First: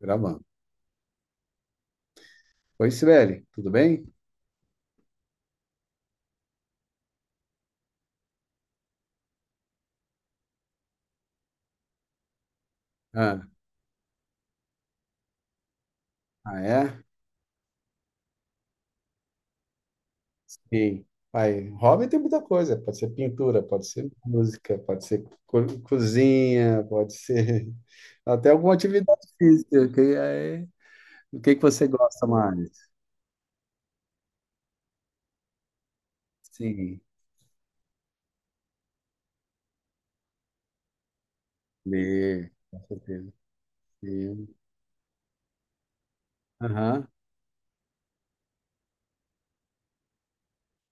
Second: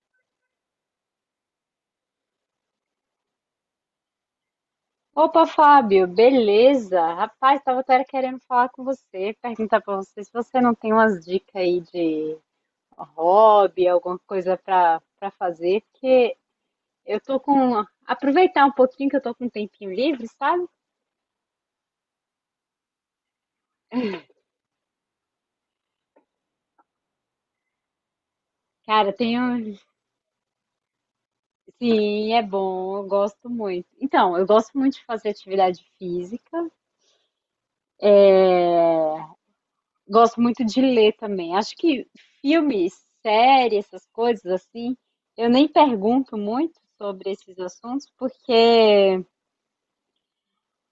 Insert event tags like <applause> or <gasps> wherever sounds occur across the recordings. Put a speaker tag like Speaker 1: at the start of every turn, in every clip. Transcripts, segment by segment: Speaker 1: Gravando. Oi, Sibeli, tudo bem?
Speaker 2: Opa, Fábio, beleza? Rapaz, tava até querendo falar com você, perguntar pra você se você não tem umas dicas aí de
Speaker 1: Ah,
Speaker 2: hobby, alguma coisa pra para fazer, porque
Speaker 1: ah, é?
Speaker 2: eu tô com aproveitar um pouquinho que eu tô com um tempinho livre, sabe?
Speaker 1: Sim. Pai, hobby tem muita coisa. Pode ser pintura, pode ser música, pode ser cozinha, pode ser <laughs> até alguma
Speaker 2: Cara,
Speaker 1: atividade
Speaker 2: tenho,
Speaker 1: física. O que que você gosta
Speaker 2: sim, é
Speaker 1: mais?
Speaker 2: bom, eu gosto muito. Então, eu gosto muito de fazer atividade física.
Speaker 1: Sim.
Speaker 2: Gosto muito de ler também. Acho que
Speaker 1: Ler, com
Speaker 2: filmes,
Speaker 1: certeza.
Speaker 2: séries, essas coisas
Speaker 1: Sim.
Speaker 2: assim, eu nem pergunto muito
Speaker 1: Aham.
Speaker 2: sobre esses assuntos, porque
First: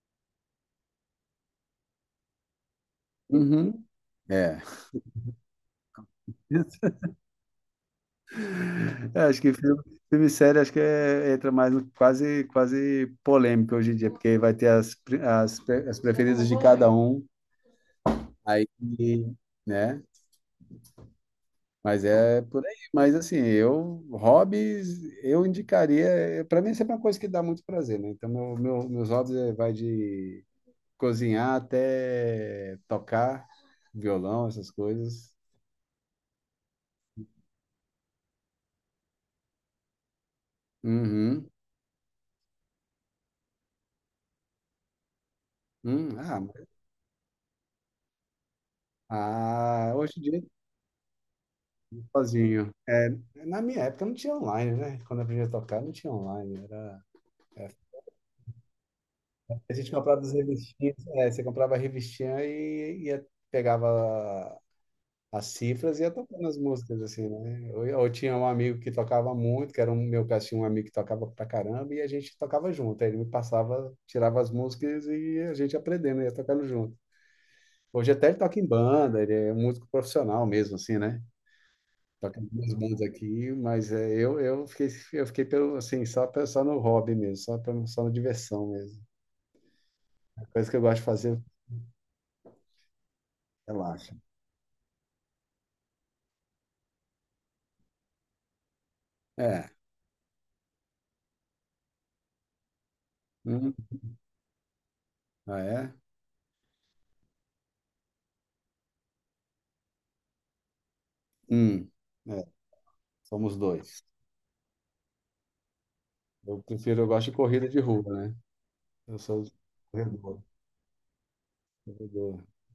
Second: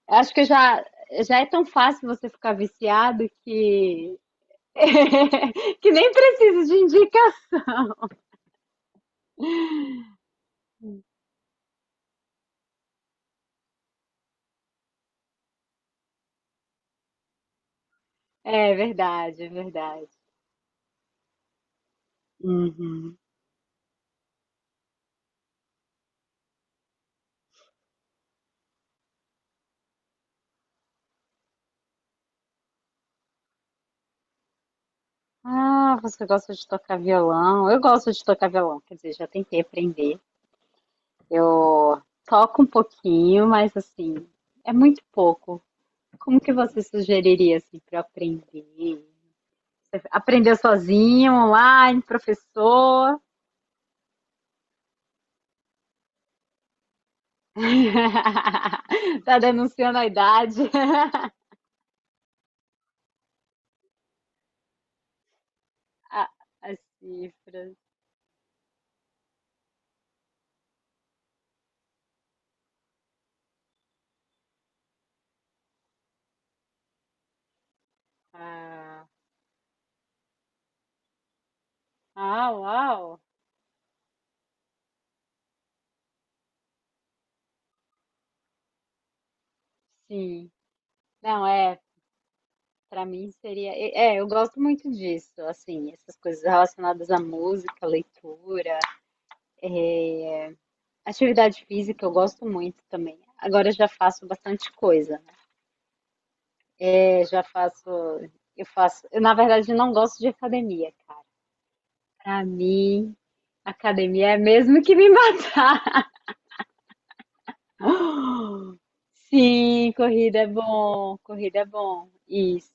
Speaker 2: acho que já é tão fácil você ficar viciado
Speaker 1: Uhum.
Speaker 2: que,
Speaker 1: É.
Speaker 2: <laughs> que nem preciso de
Speaker 1: <laughs>
Speaker 2: indicação.
Speaker 1: É, acho que filme, filme e série acho que entra mais no quase polêmico hoje em dia, porque vai ter as preferidas de cada um. Aí,
Speaker 2: É verdade, é
Speaker 1: né?
Speaker 2: verdade.
Speaker 1: Mas é por aí. Mas
Speaker 2: Uhum.
Speaker 1: assim, eu, hobbies, eu indicaria. Para mim, sempre é uma coisa que dá muito prazer, né? Então, meus hobbies vai de cozinhar até tocar violão, essas coisas.
Speaker 2: Ah, você gosta de tocar violão? Eu gosto de tocar violão, quer dizer, já tentei aprender.
Speaker 1: Uhum.
Speaker 2: Eu toco um pouquinho, mas assim, é muito pouco.
Speaker 1: Hum,
Speaker 2: Como
Speaker 1: ah,
Speaker 2: que você sugeriria assim para aprender? Você
Speaker 1: hoje em dia,
Speaker 2: aprendeu sozinho, online,
Speaker 1: sozinho. É,
Speaker 2: professor?
Speaker 1: na minha época não tinha online, né? Quando eu aprendi a tocar, não tinha online. Era, era-
Speaker 2: <laughs> Tá
Speaker 1: a gente
Speaker 2: denunciando a
Speaker 1: comprava as
Speaker 2: idade,
Speaker 1: revistinhas,
Speaker 2: <laughs>
Speaker 1: é, você comprava a revistinha e pegava as cifras e ia
Speaker 2: Ah,
Speaker 1: tocando as
Speaker 2: as
Speaker 1: músicas, assim, né?
Speaker 2: cifras.
Speaker 1: Eu tinha um amigo que tocava muito, que era um meu caso, tinha um amigo que tocava pra caramba, e a gente tocava junto. Aí ele me passava, tirava as músicas e a gente aprendendo, ia tocando junto. Hoje até ele toca em
Speaker 2: Ah,
Speaker 1: banda, ele é um músico profissional mesmo, assim, né? Toca em
Speaker 2: ah,
Speaker 1: duas bandas
Speaker 2: uau!
Speaker 1: aqui, mas é, eu fiquei, eu fiquei pelo, assim, só, só no hobby mesmo, só, só na diversão mesmo. A
Speaker 2: Sim.
Speaker 1: coisa que eu gosto de fazer,
Speaker 2: Não, é, para mim seria,
Speaker 1: relaxa.
Speaker 2: é, eu gosto muito disso, assim, essas coisas relacionadas à música, leitura,
Speaker 1: É.
Speaker 2: atividade física, eu gosto muito também. Agora
Speaker 1: Hum.
Speaker 2: eu já faço bastante coisa.
Speaker 1: Ah, é?
Speaker 2: Eu já faço, eu na verdade não gosto de academia, cara.
Speaker 1: Hum.
Speaker 2: Pra
Speaker 1: É,
Speaker 2: mim,
Speaker 1: somos dois.
Speaker 2: academia é mesmo que me <laughs> matar.
Speaker 1: Eu prefiro, eu gosto de corrida de rua, né?
Speaker 2: <gasps>
Speaker 1: Eu sou
Speaker 2: Sim, corrida
Speaker 1: corredor.
Speaker 2: é bom, corrida é bom.
Speaker 1: corredor.
Speaker 2: Isso.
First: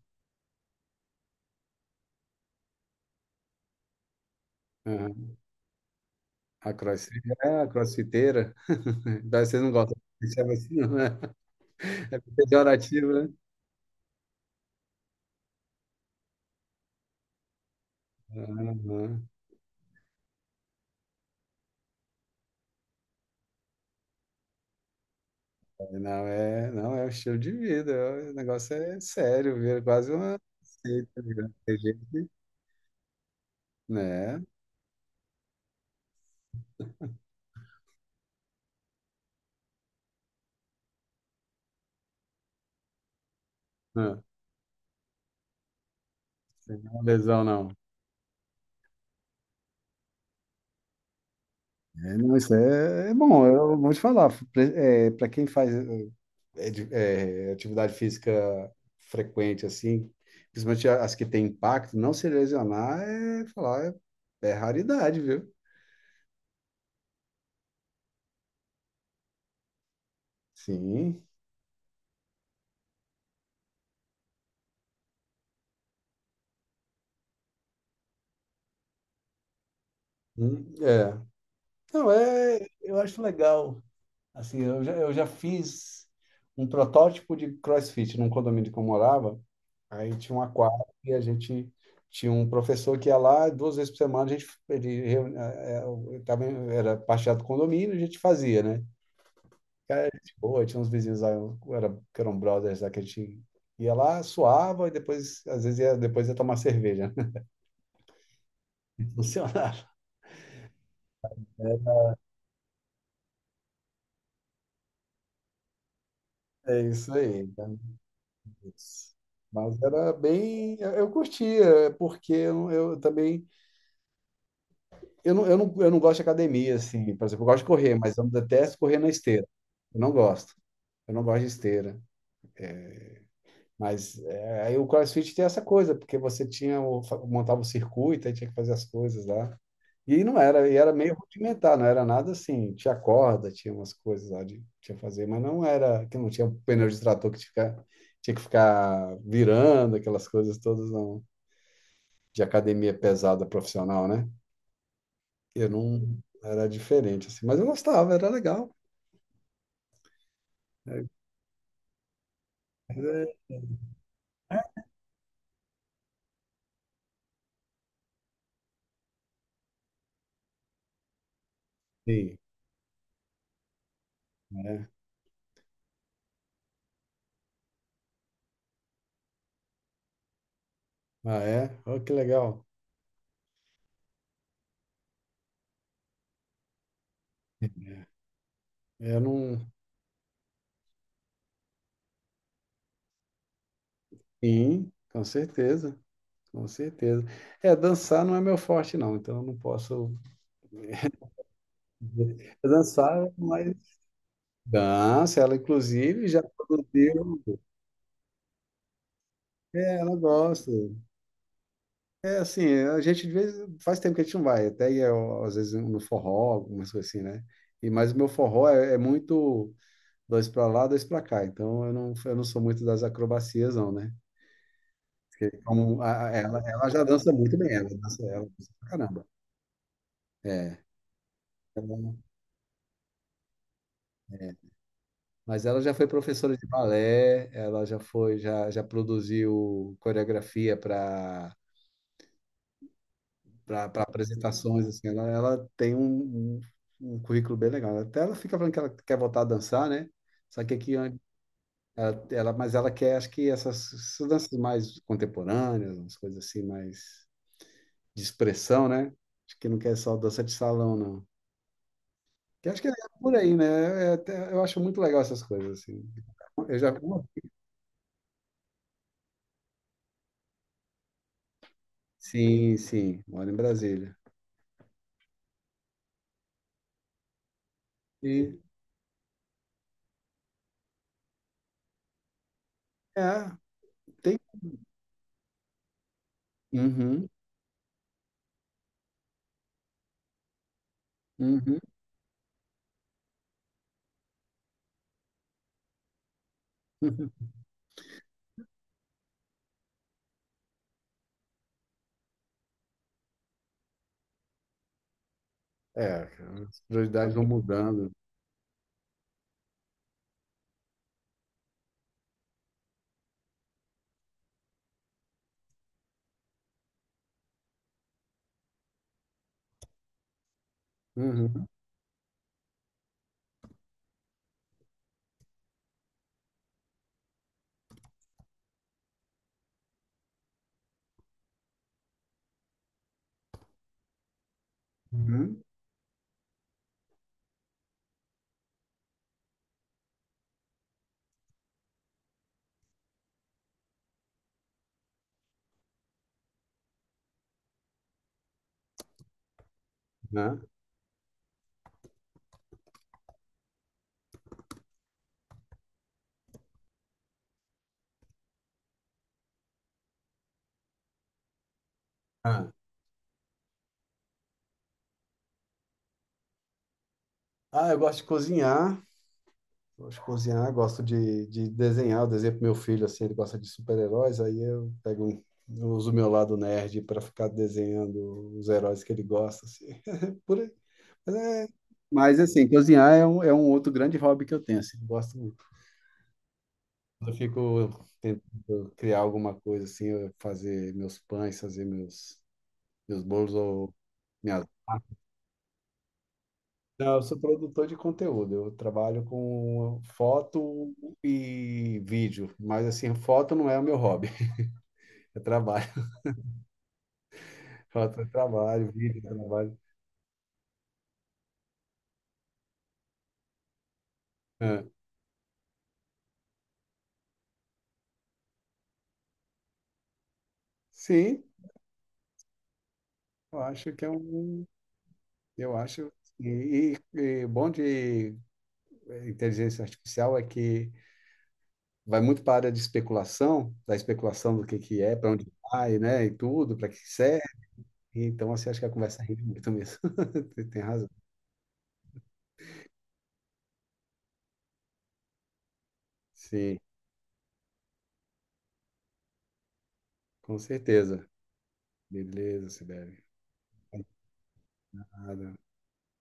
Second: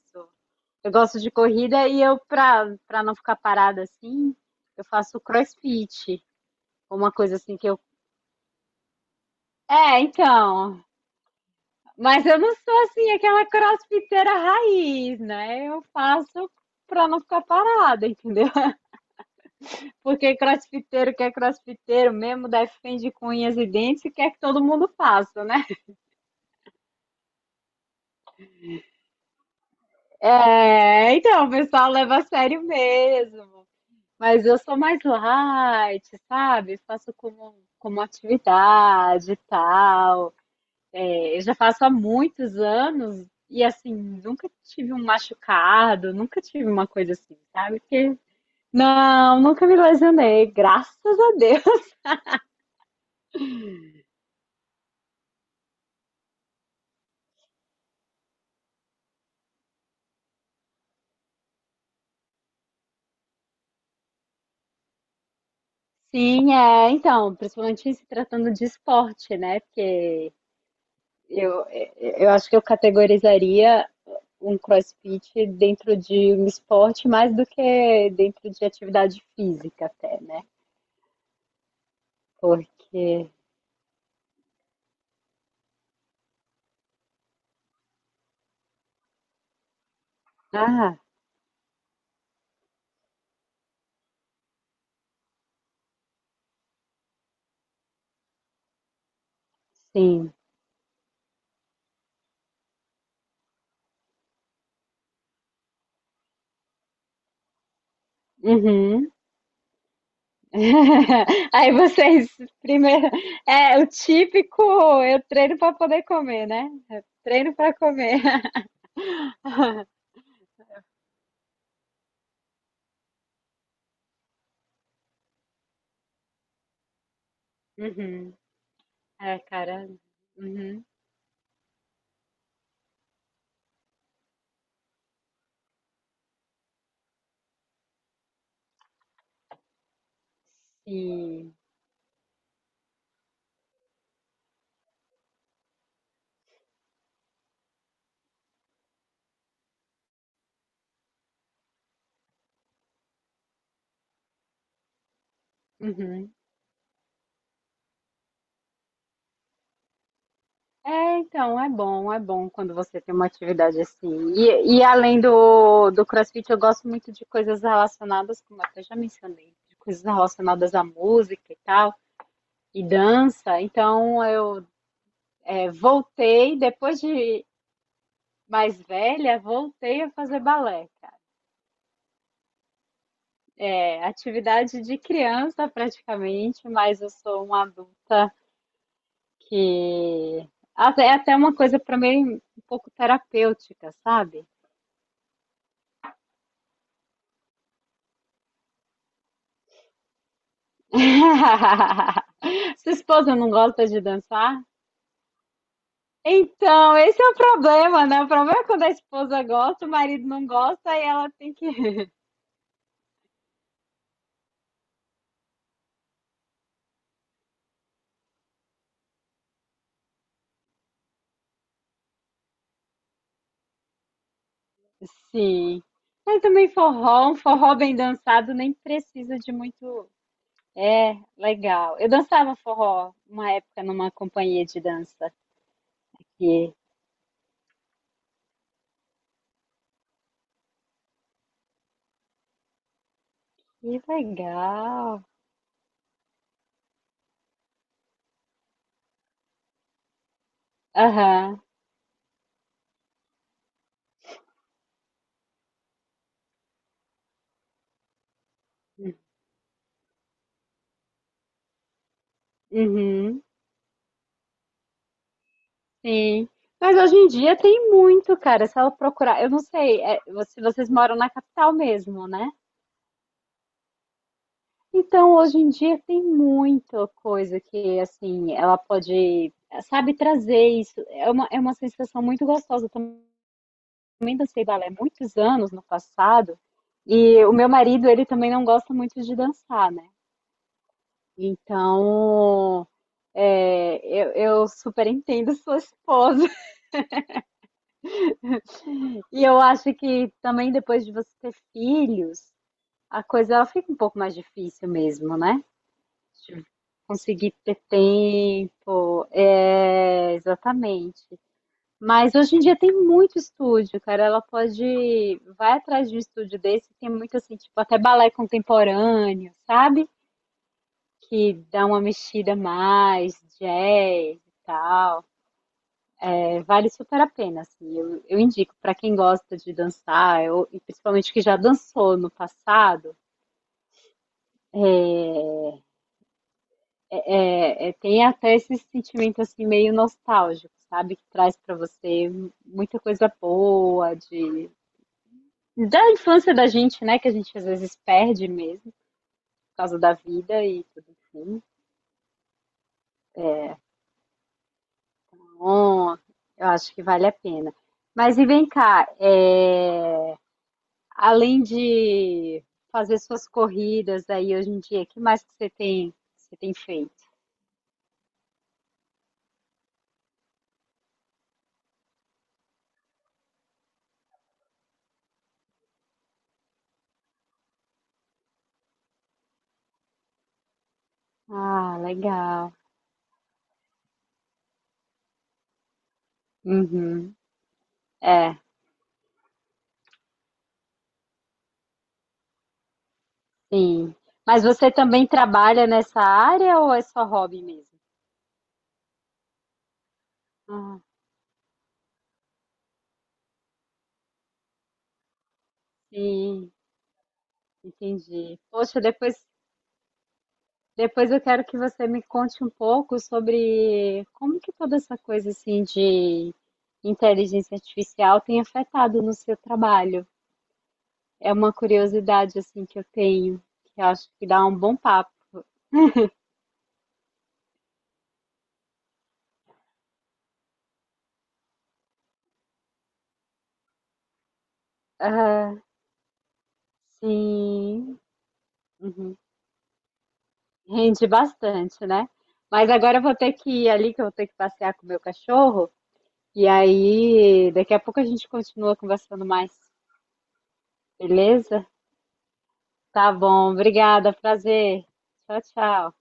Speaker 2: Eu gosto de corrida e eu, pra não ficar parada assim, eu faço
Speaker 1: Aham.
Speaker 2: crossfit.
Speaker 1: A
Speaker 2: Uma
Speaker 1: crossfit,
Speaker 2: coisa assim
Speaker 1: é, a
Speaker 2: que eu.
Speaker 1: crossfiteira. <laughs> Daí vocês não gostam
Speaker 2: É,
Speaker 1: de chamar assim,
Speaker 2: então.
Speaker 1: não, né? <laughs> É
Speaker 2: Mas eu não sou assim,
Speaker 1: pejorativo, né?
Speaker 2: aquela crossfiteira raiz, né? Eu faço pra não ficar parada, entendeu?
Speaker 1: Aham.
Speaker 2: Porque crossfiteiro que é crossfiteiro mesmo, defende com unhas e dentes e quer que todo mundo faça, né?
Speaker 1: Não, é, não, é um estilo de vida. O negócio é sério, vira quase uma
Speaker 2: É,
Speaker 1: seita,
Speaker 2: então,
Speaker 1: né?
Speaker 2: o
Speaker 1: Tem
Speaker 2: pessoal leva a
Speaker 1: gente,
Speaker 2: sério mesmo.
Speaker 1: né?
Speaker 2: Mas eu sou mais light, sabe? Faço como, como atividade e tal. É, eu já faço há muitos anos e, assim,
Speaker 1: Ah,
Speaker 2: nunca tive um machucado, nunca tive
Speaker 1: sem
Speaker 2: uma
Speaker 1: uma
Speaker 2: coisa assim,
Speaker 1: lesão, não.
Speaker 2: sabe? Porque, não, nunca me lesionei, graças a Deus.
Speaker 1: É, não, isso é, é bom, eu vou te falar. Para quem faz. É, atividade física frequente, assim, principalmente as que têm impacto, não se lesionar é falar, é, é raridade, viu?
Speaker 2: Sim, é, então, principalmente se tratando de esporte, né? Porque
Speaker 1: Sim.
Speaker 2: eu, eu acho que eu categorizaria um CrossFit dentro de um esporte mais do que dentro de atividade física até, né?
Speaker 1: É. Não, é, eu acho
Speaker 2: Porque,
Speaker 1: legal. Assim, eu já fiz um protótipo de CrossFit num condomínio que eu morava. Aí tinha uma quadra
Speaker 2: ah,
Speaker 1: e a gente tinha um professor que ia lá duas vezes por semana, estava, era parte do condomínio, a gente fazia, né? Cara,
Speaker 2: sim.
Speaker 1: gente boa, tinha uns vizinhos lá, um, era, que eram brothers lá, que a gente ia lá, suava e depois, às vezes, ia, depois ia tomar cerveja.
Speaker 2: Uhum.
Speaker 1: <laughs> Funcionava.
Speaker 2: <laughs> Aí
Speaker 1: É
Speaker 2: vocês, primeiro, é o típico, eu treino para poder comer, né?
Speaker 1: é
Speaker 2: Eu
Speaker 1: isso aí.
Speaker 2: treino
Speaker 1: Tá?
Speaker 2: para comer. <laughs>
Speaker 1: Isso. Mas era bem. Eu curtia, porque eu também. Eu não, eu não, eu não gosto de academia, assim. Por exemplo, eu gosto de correr, mas eu
Speaker 2: Uhum.
Speaker 1: detesto correr na
Speaker 2: É,
Speaker 1: esteira.
Speaker 2: cara.
Speaker 1: Eu não gosto.
Speaker 2: Uhum.
Speaker 1: Eu não gosto de esteira. Mas é, aí o CrossFit tem essa coisa, porque você tinha o, montava o circuito, aí tinha que fazer as coisas lá. E não era, e era meio
Speaker 2: Sim.
Speaker 1: rudimentar, não era nada assim, tinha corda, tinha umas coisas lá de tinha que fazer, mas não era que não tinha pneu de trator que tinha, tinha que ficar virando aquelas coisas todas não, de academia pesada profissional, né? Eu não
Speaker 2: Uhum.
Speaker 1: era diferente assim, mas eu gostava, era legal.
Speaker 2: É, então, é bom quando você tem uma atividade assim. E além do CrossFit, eu gosto muito de coisas relacionadas, como eu até já mencionei, de coisas relacionadas à música e tal,
Speaker 1: Sim,
Speaker 2: e dança. Então, eu
Speaker 1: né?
Speaker 2: é, voltei, depois de mais velha, voltei a fazer balé, cara.
Speaker 1: Ah, é? Oh, que legal.
Speaker 2: É atividade de criança praticamente, mas eu sou uma adulta
Speaker 1: Eu não.
Speaker 2: que. Até- é até uma coisa para mim um pouco terapêutica, sabe?
Speaker 1: Sim, com certeza. Com certeza. É, dançar não é meu forte, não, então eu não posso
Speaker 2: <laughs>
Speaker 1: <laughs>
Speaker 2: Sua
Speaker 1: dançar,
Speaker 2: esposa não
Speaker 1: mas
Speaker 2: gosta de dançar?
Speaker 1: dança, ela inclusive já
Speaker 2: Então, esse é o
Speaker 1: produziu.
Speaker 2: problema, né? O problema é quando a esposa gosta, o
Speaker 1: É, ela
Speaker 2: marido não
Speaker 1: gosta.
Speaker 2: gosta e ela tem que.
Speaker 1: É assim, a gente de vez faz tempo que a gente não vai, até ia, ó, às vezes no forró, algumas coisas assim, né? E, mas o meu forró é, é muito dois para lá, dois para cá, então eu não sou muito das acrobacias, não, né?
Speaker 2: <laughs> Sim.
Speaker 1: Como
Speaker 2: Mas
Speaker 1: ela,
Speaker 2: também
Speaker 1: ela já
Speaker 2: forró,
Speaker 1: dança
Speaker 2: um
Speaker 1: muito bem,
Speaker 2: forró bem
Speaker 1: ela
Speaker 2: dançado
Speaker 1: dança
Speaker 2: nem
Speaker 1: pra caramba.
Speaker 2: precisa de muito.
Speaker 1: É.
Speaker 2: É, legal. Eu dançava forró uma época numa companhia de dança.
Speaker 1: Mas ela já foi professora de
Speaker 2: Que,
Speaker 1: balé, ela já foi, já, já produziu coreografia
Speaker 2: que
Speaker 1: para apresentações, assim,
Speaker 2: legal.
Speaker 1: ela tem um, um currículo bem legal. Até ela fica falando que ela quer voltar a dançar, né? Só que aqui ela,
Speaker 2: Aham.
Speaker 1: ela, mas ela quer, acho que essas, essas danças mais contemporâneas, umas coisas assim mais de expressão, né? Acho que não quer só dança de salão, não. Que acho que é por
Speaker 2: Uhum.
Speaker 1: aí, né? É eu acho muito legal essas coisas assim.
Speaker 2: Sim.
Speaker 1: Eu já
Speaker 2: Mas hoje em dia tem muito, cara. Se ela procurar, eu não sei, é, vo- se vocês moram na capital mesmo, né?
Speaker 1: sim, sim, moro em Brasília.
Speaker 2: Então hoje em dia tem muita coisa que, assim,
Speaker 1: E,
Speaker 2: ela pode, sabe, trazer isso. É uma sensação muito gostosa. Eu
Speaker 1: é,
Speaker 2: também
Speaker 1: tem.
Speaker 2: dancei balé muitos anos no passado.
Speaker 1: Uhum,
Speaker 2: E o meu marido, ele também não gosta muito de dançar, né?
Speaker 1: uhum,
Speaker 2: Então, é, eu super entendo sua esposa.
Speaker 1: uhum.
Speaker 2: E eu acho que também depois de você ter filhos, a coisa ela fica um pouco mais difícil mesmo, né?
Speaker 1: É, cara,
Speaker 2: De
Speaker 1: as prioridades vão
Speaker 2: conseguir ter
Speaker 1: mudando.
Speaker 2: tempo, é, exatamente. Mas hoje em dia tem muito estúdio, cara. Ela pode. Vai atrás de um estúdio desse, tem muito assim, tipo, até balé contemporâneo, sabe? Que
Speaker 1: Uhum,
Speaker 2: dá uma mexida mais, jazz e tal. É, vale super a pena, assim. Eu indico para quem gosta de dançar, eu, e principalmente que já dançou no passado.
Speaker 1: uhum,
Speaker 2: É, é, tem até esse sentimento assim meio nostálgico, sabe? Que traz pra você muita coisa boa de da infância da gente, né? Que a gente às vezes perde mesmo por causa da
Speaker 1: né?
Speaker 2: vida e tudo assim. Então, eu acho que vale a pena. Mas e vem cá, é, além de
Speaker 1: Ah,
Speaker 2: fazer suas corridas aí hoje em dia, o que mais que você tem feito?
Speaker 1: ah, eu gosto de cozinhar. Gosto de cozinhar, gosto de desenhar. Eu desenho pro meu filho, assim, ele gosta de super-heróis. Aí eu pego, eu uso o meu lado nerd para ficar desenhando os heróis que ele gosta, assim. <laughs> Por aí. Mas, é-
Speaker 2: Ah,
Speaker 1: mas, assim,
Speaker 2: legal.
Speaker 1: cozinhar é um outro grande hobby que eu tenho, assim. Gosto. Eu
Speaker 2: Uhum.
Speaker 1: fico
Speaker 2: É.
Speaker 1: tentando criar alguma coisa assim, eu fazer meus pães, fazer meus, meus bolos ou
Speaker 2: Sim. Mas
Speaker 1: minhas.
Speaker 2: você também trabalha nessa área ou é
Speaker 1: Não, eu
Speaker 2: só
Speaker 1: sou
Speaker 2: hobby
Speaker 1: produtor de
Speaker 2: mesmo?
Speaker 1: conteúdo, eu trabalho com foto
Speaker 2: Ah,
Speaker 1: e vídeo, mas assim, foto não é o meu hobby, <laughs> é trabalho.
Speaker 2: sim,
Speaker 1: Foto é
Speaker 2: entendi.
Speaker 1: trabalho,
Speaker 2: Poxa,
Speaker 1: vídeo é
Speaker 2: depois,
Speaker 1: trabalho.
Speaker 2: depois eu quero que você me conte um pouco sobre como que
Speaker 1: É.
Speaker 2: toda essa coisa assim de inteligência artificial tem afetado no seu trabalho.
Speaker 1: Sim,
Speaker 2: É uma curiosidade assim que eu
Speaker 1: eu
Speaker 2: tenho,
Speaker 1: acho
Speaker 2: que
Speaker 1: que
Speaker 2: eu
Speaker 1: é
Speaker 2: acho que dá
Speaker 1: um.
Speaker 2: um bom papo.
Speaker 1: Eu acho. E bom de inteligência artificial é que vai muito para a área de especulação, da especulação do que é, para onde
Speaker 2: Ah,
Speaker 1: vai, né, e tudo, para que serve.
Speaker 2: sim,
Speaker 1: Então, assim, acho que a conversa
Speaker 2: uhum.
Speaker 1: rende muito mesmo. <laughs> Tem razão.
Speaker 2: Rende bastante, né? Mas agora eu vou ter que ir ali, que eu vou ter que passear com o meu cachorro. E
Speaker 1: Sim,
Speaker 2: aí, daqui a pouco a gente continua conversando mais,
Speaker 1: com certeza.
Speaker 2: beleza?
Speaker 1: Beleza, Sibeli.
Speaker 2: Tá bom, obrigada, prazer.
Speaker 1: Nada.
Speaker 2: Tchau, tchau.